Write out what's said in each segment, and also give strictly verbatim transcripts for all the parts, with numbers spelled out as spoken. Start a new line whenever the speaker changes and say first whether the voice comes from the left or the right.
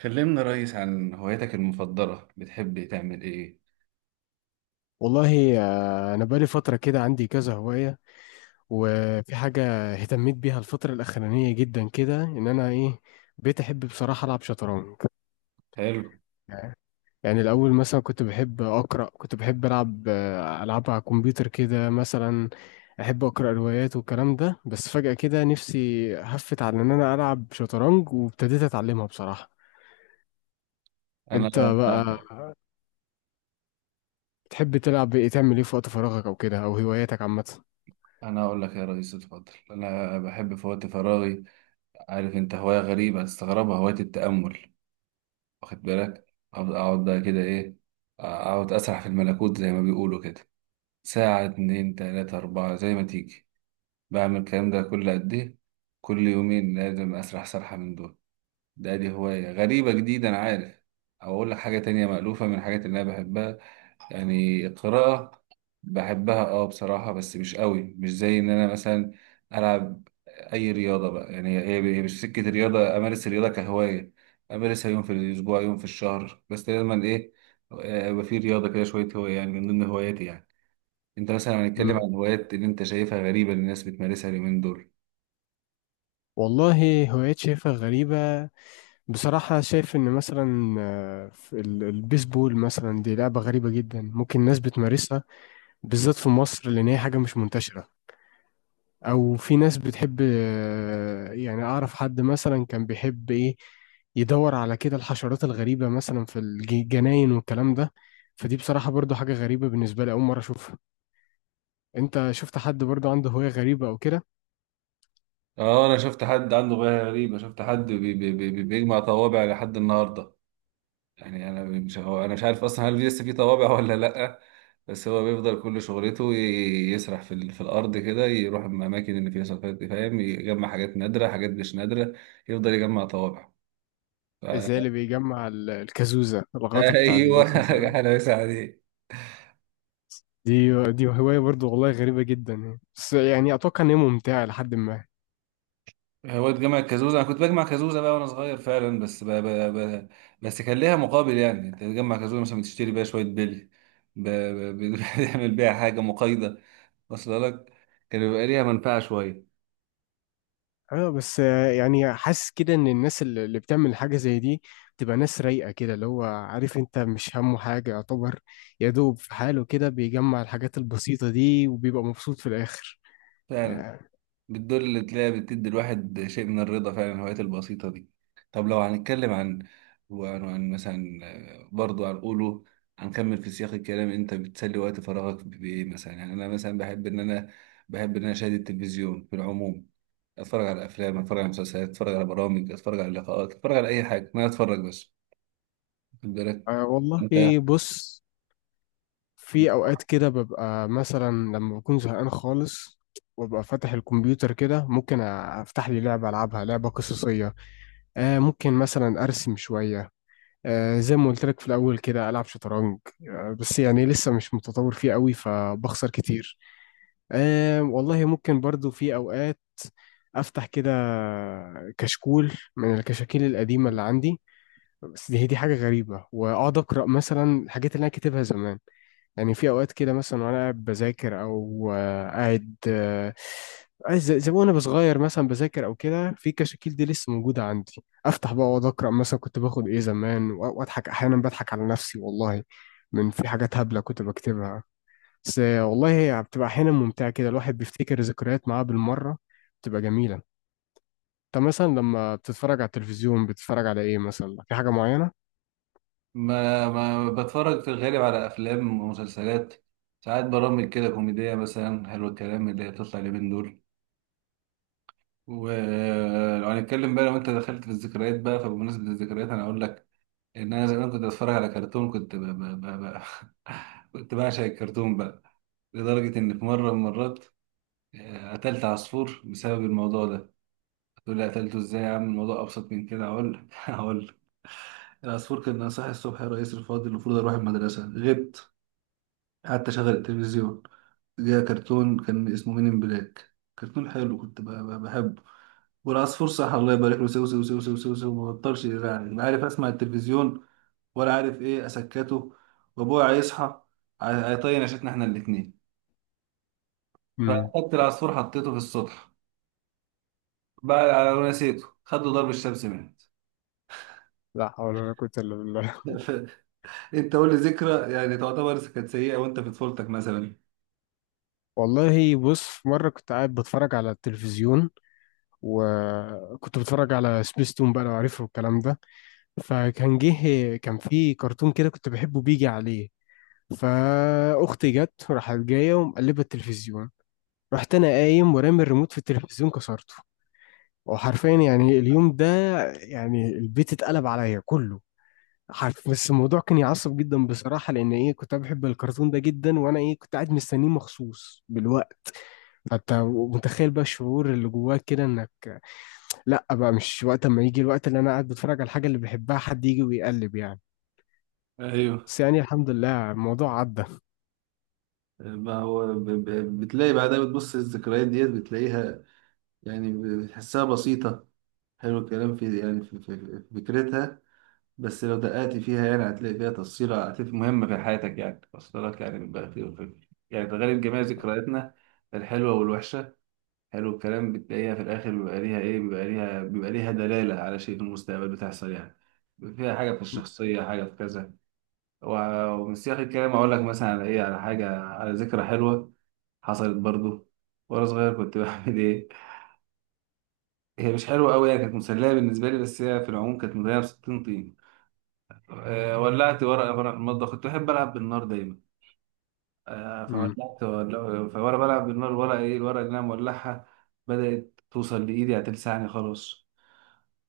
right: كلمنا يا ريس عن هواياتك المفضلة، بتحب تعمل ايه؟
left: والله، آه، أنا بقالي فترة كده عندي كذا هواية. وفي حاجة اهتميت بيها الفترة الأخرانية جدا كده، إن أنا إيه بقيت أحب بصراحة ألعب شطرنج.
right: حلو.
left: يعني الأول مثلا كنت بحب أقرأ، كنت بحب ألعب آه، ألعاب على الكمبيوتر كده مثلا، أحب أقرأ روايات والكلام ده. بس فجأة كده نفسي هفت على إن أنا ألعب شطرنج، وابتديت أتعلمها بصراحة. أنت
right: انا
left: بقى بتحب تلعب إيه، تعمل إيه في وقت فراغك أو كده، أو هواياتك عامة؟
right: انا اقول لك يا ريس، اتفضل. انا بحب في وقت فراغي، عارف انت، هواية غريبة هتستغربها، هواية التأمل. واخد بالك؟ اقعد أقعد بقى كده ايه، اقعد اسرح في الملكوت زي ما بيقولوا كده. ساعة، اتنين، تلاتة، اربعة، زي ما تيجي. بعمل الكلام ده كل قد ايه؟ كل يومين لازم اسرح سرحة من دول. ده دي هواية غريبة جديدة، انا عارف. او اقول لك حاجة تانية مألوفة من الحاجات اللي انا بحبها، يعني القراءة. بحبها، اه بصراحة، بس مش قوي، مش زي ان انا مثلا العب اي رياضة بقى، يعني هي هي مش سكة رياضة، امارس الرياضة كهواية، امارسها يوم في الاسبوع، يوم في الشهر، بس دايما ايه، آه، يبقى في رياضة كده شوية، هواية يعني من ضمن هواياتي يعني. انت مثلا، هنتكلم
left: مم.
right: عن هوايات اللي انت شايفها غريبة اللي الناس بتمارسها اليومين دول؟
left: والله هوايات شايفها غريبة بصراحة. شايف إن مثلا آه، في ال- البيسبول مثلا دي لعبة غريبة جدا، ممكن ناس بتمارسها، بالذات في مصر لأن هي حاجة مش منتشرة. أو في ناس بتحب آه، يعني، أعرف حد مثلا كان بيحب إيه يدور على كده الحشرات الغريبة مثلا في الجناين والكلام ده. فدي بصراحة برضو حاجة غريبة بالنسبة لي، أول مرة أشوفها. أنت شفت حد برضو عنده هواية غريبة أو كده؟
right: اه، انا شفت حد عنده هواية غريبة، شفت حد بي بي بي بيجمع طوابع لحد النهاردة. يعني انا مش هو انا مش عارف اصلا هل لسه في طوابع ولا لا، بس هو بيفضل كل شغلته ي- يسرح في ال- في الارض كده، يروح الاماكن اللي فيها سلفات دي، فاهم، يجمع حاجات نادره، حاجات مش نادره، يفضل يجمع طوابع. ف...
left: زي اللي بيجمع ال- الكازوزة، الغطا بتاع
right: ايوه.
left: الإزازة.
right: انا بس عليه.
left: دي دي هواية برضو والله غريبة جدا يعني. بس يعني أتوقع إن هي ممتعة لحد ما.
right: هو اتجمع كازوزه، انا كنت بجمع كازوزه بقى وانا صغير فعلا، بس ب... ب... ب... بس كان ليها مقابل، يعني انت تجمع كازوزه مثلا بتشتري بيها شويه بلي، ب... ب... بتعمل بيها حاجه مقايضه، واصله لك، كان بيبقى ليها منفعه شويه.
left: أه بس آه، يعني حاسس كده إن الناس اللي اللي بتعمل حاجة زي دي بتبقى ناس رايقة كده، اللي هو عارف، أنت مش همه حاجة يعتبر، يا دوب في حاله كده بيجمع الحاجات البسيطة دي وبيبقى مبسوط في الآخر،
right: فعلا،
left: يعني.
right: بالدور اللي تلاقيها بتدي الواحد شيء من الرضا، فعلا الهوايات البسيطة دي. طب لو هنتكلم عن وعن عن مثلا، آه، برضو هنقوله، هنكمل في سياق الكلام. انت بتسلي وقت فراغك بإيه مثلا؟ يعني انا مثلا بحب ان انا بحب ان انا اشاهد التلفزيون في العموم، اتفرج على افلام، اتفرج على مسلسلات، اتفرج على برامج، اتفرج على لقاءات، اتفرج على اي حاجة، ما اتفرج بس. واخد بالك؟
left: أه والله
right: انت؟
left: إيه بص، في أوقات كده ببقى مثلا لما بكون زهقان خالص، وابقى فاتح الكمبيوتر كده، ممكن افتح لي لعبه العبها، لعبه قصصيه. آه ممكن مثلا ارسم شويه. آه، زي ما قلت لك في الأول كده ألعب شطرنج، آه، بس يعني لسه مش متطور فيه قوي فبخسر كتير. أه والله ممكن برضو في أوقات أفتح كده كشكول من الكشاكيل القديمة اللي عندي، بس دي هي دي حاجة غريبة، وأقعد أقرأ مثلا الحاجات اللي أنا كاتبها زمان. يعني في اوقات كده مثلا وانا قاعد بذاكر او آه، قاعد آه، عايز زي زي ما وانا صغير مثلا بذاكر او كده، في كشاكيل دي لسه موجوده عندي، افتح بقى واقعد اقرا مثلا كنت باخد ايه زمان، و- واضحك احيانا، بضحك على نفسي والله من في حاجات هبله كنت بكتبها. بس آه، والله هي بتبقى احيانا ممتعه كده، الواحد بيفتكر ذكريات معاه بالمره، بتبقى جميله. انت مثلا لما بتتفرج على التلفزيون، بتتفرج على ايه مثلا؟ في حاجه معينه؟
right: ما ما بتفرج في الغالب على افلام ومسلسلات، ساعات برامج كده كوميدية مثلا، حلو الكلام اللي هي بتطلع اليومين دول. ولو هنتكلم بقى، لو انت دخلت في الذكريات بقى، فبمناسبة الذكريات انا اقول لك ان انا زمان كنت بتفرج على كرتون، كنت ب... ب... ب... ب... كنت بعشق الكرتون بقى، لدرجة ان في مرة من المرات آه، قتلت عصفور بسبب الموضوع ده. تقول لي قتلته ازاي يا عم؟ الموضوع ابسط من كده، هقول لك هقول لك. العصفور كان صاحي الصبح، يا رئيس الفاضل المفروض اروح المدرسة، غبت، قعدت اشغل التلفزيون، جه كرتون كان اسمه مين ان بلاك، كرتون حلو كنت ب- ب- بحبه. والعصفور صح، الله يبارك له، سو سو سو سو سو سو، ما بطلش يزعل، لا عارف اسمع التلفزيون ولا عارف ايه اسكته، وابويا هيصحى، هي- هيطين عشتنا احنا الاتنين.
left: امم.
right: فاخدت العصفور حطيته في السطح بقى ونسيته، خد له ضرب الشمس، مات.
left: لا حول ولا قوه الا بالله.
right: انت قول لي ذكرى يعني تعتبر كانت سيئة وانت في طفولتك مثلا؟
left: والله بص، مرة كنت قاعد بتفرج على التلفزيون، وكنت بتفرج على سبيستون بقى لو عارفه الكلام ده. فكان جه كان في كرتون كده كنت بحبه بيجي عليه، فأختي جت راحت جاية ومقلبة التلفزيون، رحت أنا قايم ورامي الريموت في التلفزيون، كسرته. وحرفيا يعني اليوم ده، يعني البيت اتقلب عليا كله. حرف بس الموضوع كان يعصب جدا بصراحة، لأن إيه كنت أنا بحب الكرتون ده جدا، وأنا إيه كنت قاعد مستنيه مخصوص بالوقت. انت متخيل بقى الشعور اللي جواك كده، انك، لا بقى مش وقت، اما يجي الوقت اللي انا قاعد بتفرج على الحاجه اللي بحبها حد يجي ويقلب، يعني.
right: ايوه.
left: بس يعني الحمد لله الموضوع عدى.
right: ما هو ب- ب- بتلاقي بعدها، بتبص الذكريات ديت بتلاقيها، يعني بتحسها بسيطة. حلو الكلام في، يعني في في- في فكرتها، بس لو دققت فيها يعني هتلاقي فيها تفصيلة، هتلاقي مهمة في حياتك، يعني وصلت لك، يعني بيبقى في يعني تغير جميع ذكرياتنا، الحلوة والوحشة. حلو الكلام، بتلاقيها في الآخر بيبقى ليها إيه، بيبقى ليها بيبقى ليها دلالة على شيء في المستقبل بتحصل، يعني فيها حاجة في الشخصية، حاجة في كذا. و- ومن سياق الكلام أقول لك مثلا على إيه، على حاجة على ذكرى حلوة حصلت برضو وأنا صغير، كنت بعمل إيه، هي مش حلوة أوي، يعني كانت مسلية بالنسبة لي، بس هي في العموم كانت مليانة بستين طين. آه، ولعت ورقة وأنا في المطبخ، كنت بحب ألعب بالنار دايما. آه،
left: امم.
right: فولعت ول- فوأنا بلعب بالنار، الورقة إيه، الورقة اللي أنا مولعها بدأت توصل لإيدي، هتلسعني خلاص،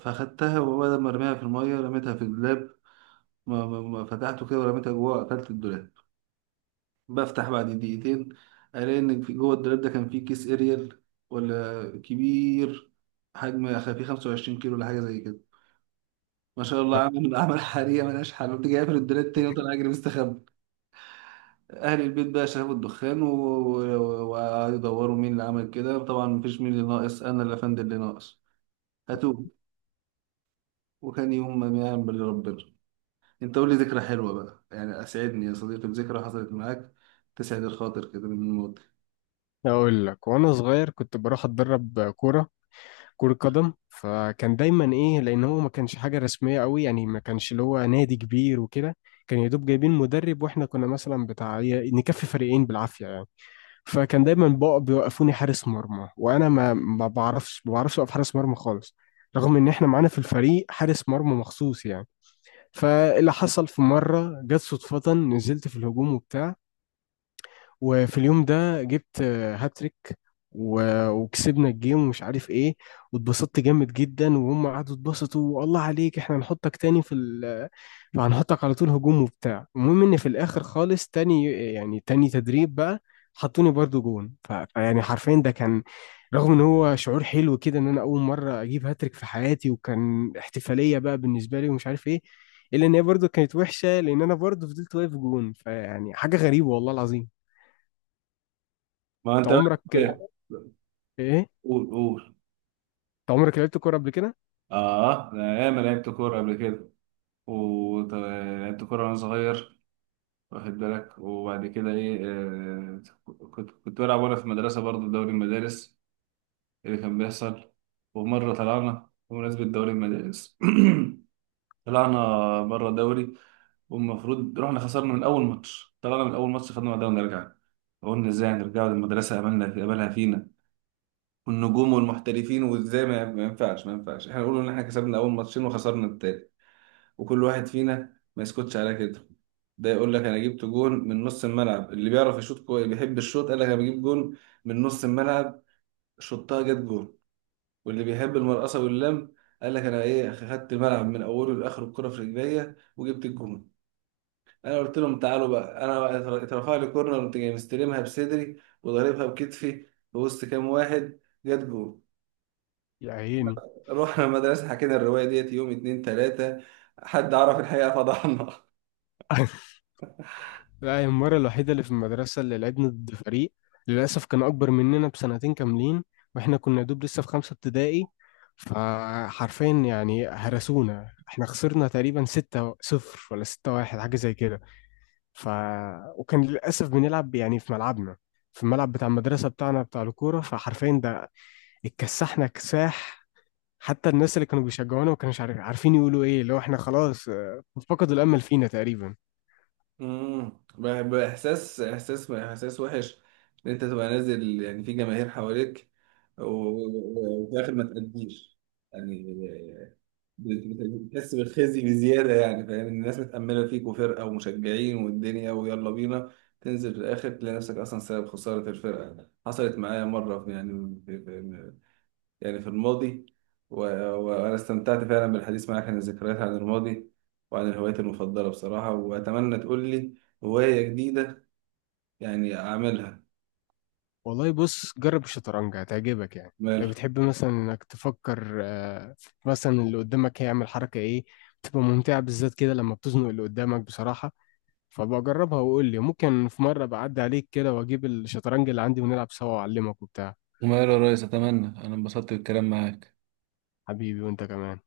right: فأخدتها وبدل ما أرميها في المية رميتها في الدولاب، ما- ما- ما فتحته كده ورميتها جوه، قفلت الدولاب. بفتح بعد دقيقتين، ألاقي إن في جوه الدولاب ده كان فيه كيس إريال، ولا كبير، حجم خ- فيه 25 كيلو ولا حاجة زي كده. ما شاء الله، عامل عمل حريقة ملهاش حل. قمت جاي قافل الدولاب تاني وطلع أجري مستخبي. اهل البيت بقى شافوا الدخان، و- و- وقعدوا يدوروا مين اللي عمل كده. طبعا مفيش، مين اللي ناقص، انا اللي افند اللي ناقص، هاتوه، وكان يوم ما يعمل ربنا. انت قول لي ذكرى حلوه بقى، يعني اسعدني يا صديقي بذكرى حصلت معاك، تسعد الخاطر كده من الماضي.
left: اقول لك، وانا صغير كنت بروح اتدرب كوره، كره قدم. فكان دايما ايه، لان هو ما كانش حاجه رسميه قوي يعني، ما كانش اللي هو نادي كبير وكده، كان يا دوب جايبين مدرب، واحنا كنا مثلا بتاع نكفي فريقين بالعافيه يعني. فكان دايما بقى بيوقفوني حارس مرمى، وانا ما ما بعرفش ما بعرفش اوقف حارس مرمى خالص، رغم ان احنا معانا في الفريق حارس مرمى مخصوص يعني. فاللي حصل، في مره جت صدفه نزلت في الهجوم وبتاع، وفي اليوم ده جبت آه، هاتريك و- وكسبنا الجيم، ومش عارف ايه، واتبسطت جامد جدا، وهم قعدوا اتبسطوا، والله عليك احنا هنحطك تاني في ال هنحطك على طول هجوم وبتاع. المهم ان في الاخر خالص تاني، يعني تاني تدريب بقى، حطوني برضو جون، ف- فيعني حرفيا ده كان، رغم ان هو شعور حلو كده ان انا اول مره اجيب هاتريك في حياتي، وكان احتفاليه بقى بالنسبه لي ومش عارف ايه، الا ان هي برضو كانت وحشه لان انا برضو فضلت واقف جون، فيعني حاجه غريبه والله العظيم.
right: ما
left: انت
right: انت بقى
left: عمرك
right: كده.
left: ايه انت
right: قول، قول.
left: عمرك لعبت كوره قبل كده؟
right: اه، انا ياما لعبت كوره قبل كده، ولعبت كوره وانا صغير، واخد بالك؟ وبعد كده ايه، آه كنت كنت بلعب وانا في المدرسه برضه في دوري المدارس اللي كان بيحصل. ومرة طلعنا بمناسبة دوري المدارس، طلعنا بره الدوري. والمفروض رحنا خسرنا من أول ماتش، طلعنا من أول ماتش، خدنا بعدها ونرجع. قلنا، ازاي هنرجعوا للمدرسة؟ أملنا في أملها فينا، والنجوم والمحترفين، وازاي؟ ما ما ينفعش، ما ينفعش احنا نقول إن احنا كسبنا أول ماتشين وخسرنا التالت، وكل واحد فينا ما يسكتش على كده. ده يقول لك، انا جبت جون من نص الملعب. اللي بيعرف يشوط كويس بيحب الشوط قال لك، انا بجيب جون من نص الملعب، شطها جت جون. واللي بيحب المرقصة واللم قال لك، أنا إيه، خدت الملعب من أوله لآخره، الكرة في رجليا وجبت الجون. أنا قلت لهم، تعالوا بقى، أنا بقى اتر- اترفع لي كورنر قمت جاي مستلمها بصدري وضاربها بكتفي في وسط كام واحد، جت جون.
left: يا عيني.
right: رحنا المدرسة، حكينا الرواية ديت يوم، اتنين، تلاتة، حد عرف الحقيقة فضحنا.
left: لا، هي المره الوحيده اللي في المدرسه اللي لعبنا ضد فريق، للاسف كان اكبر مننا بسنتين كاملين، واحنا كنا دوب لسه في خمسه ابتدائي. فحرفيا يعني هرسونا، احنا خسرنا تقريبا ستة صفر ولا ستة واحد، حاجه زي كده. ف وكان للاسف بنلعب يعني في ملعبنا، في الملعب بتاع المدرسه بتاعنا بتاع الكوره، فحرفيا ده اتكسحنا كساح. حتى الناس اللي كانوا بيشجعونا ما كانوش عارف عارفين يقولوا ايه، اللي هو احنا خلاص آه، فقدوا الامل فينا تقريبا.
right: امم بح- بإحساس إحساس إحساس وحش، إن أنت تبقى نازل يعني في جماهير حواليك، و- و- و- وفي الآخر ما تأديش، يعني بتحس بالخزي بزيادة، يعني فاهم إن الناس متأملة فيك، وفرقة ومشجعين والدنيا ويلا بينا، تنزل في الآخر تلاقي نفسك أصلا سبب خسارة الفرقة. حصلت معايا مرة في، يعني في في يعني في الماضي. و- و- وأنا استمتعت فعلا بالحديث معاك عن الذكريات، عن الماضي، وعن الهوايات المفضلة بصراحة، وأتمنى تقول لي هواية جديدة يعني أعملها.
left: والله بص، جرب الشطرنج هتعجبك يعني، لو
right: مال؟
left: بتحب مثلا انك تفكر آه، مثلا اللي قدامك هيعمل حركة ايه، بتبقى ممتعة بالذات كده لما بتزنق اللي قدامك بصراحة. فبقى جربها وقول لي، ممكن في مرة بعدي عليك كده واجيب الشطرنج اللي عندي ونلعب سوا، واعلمك وبتاع.
right: وماله يا ريس، اتمنى، انا انبسطت بالكلام معاك.
left: حبيبي، وانت كمان.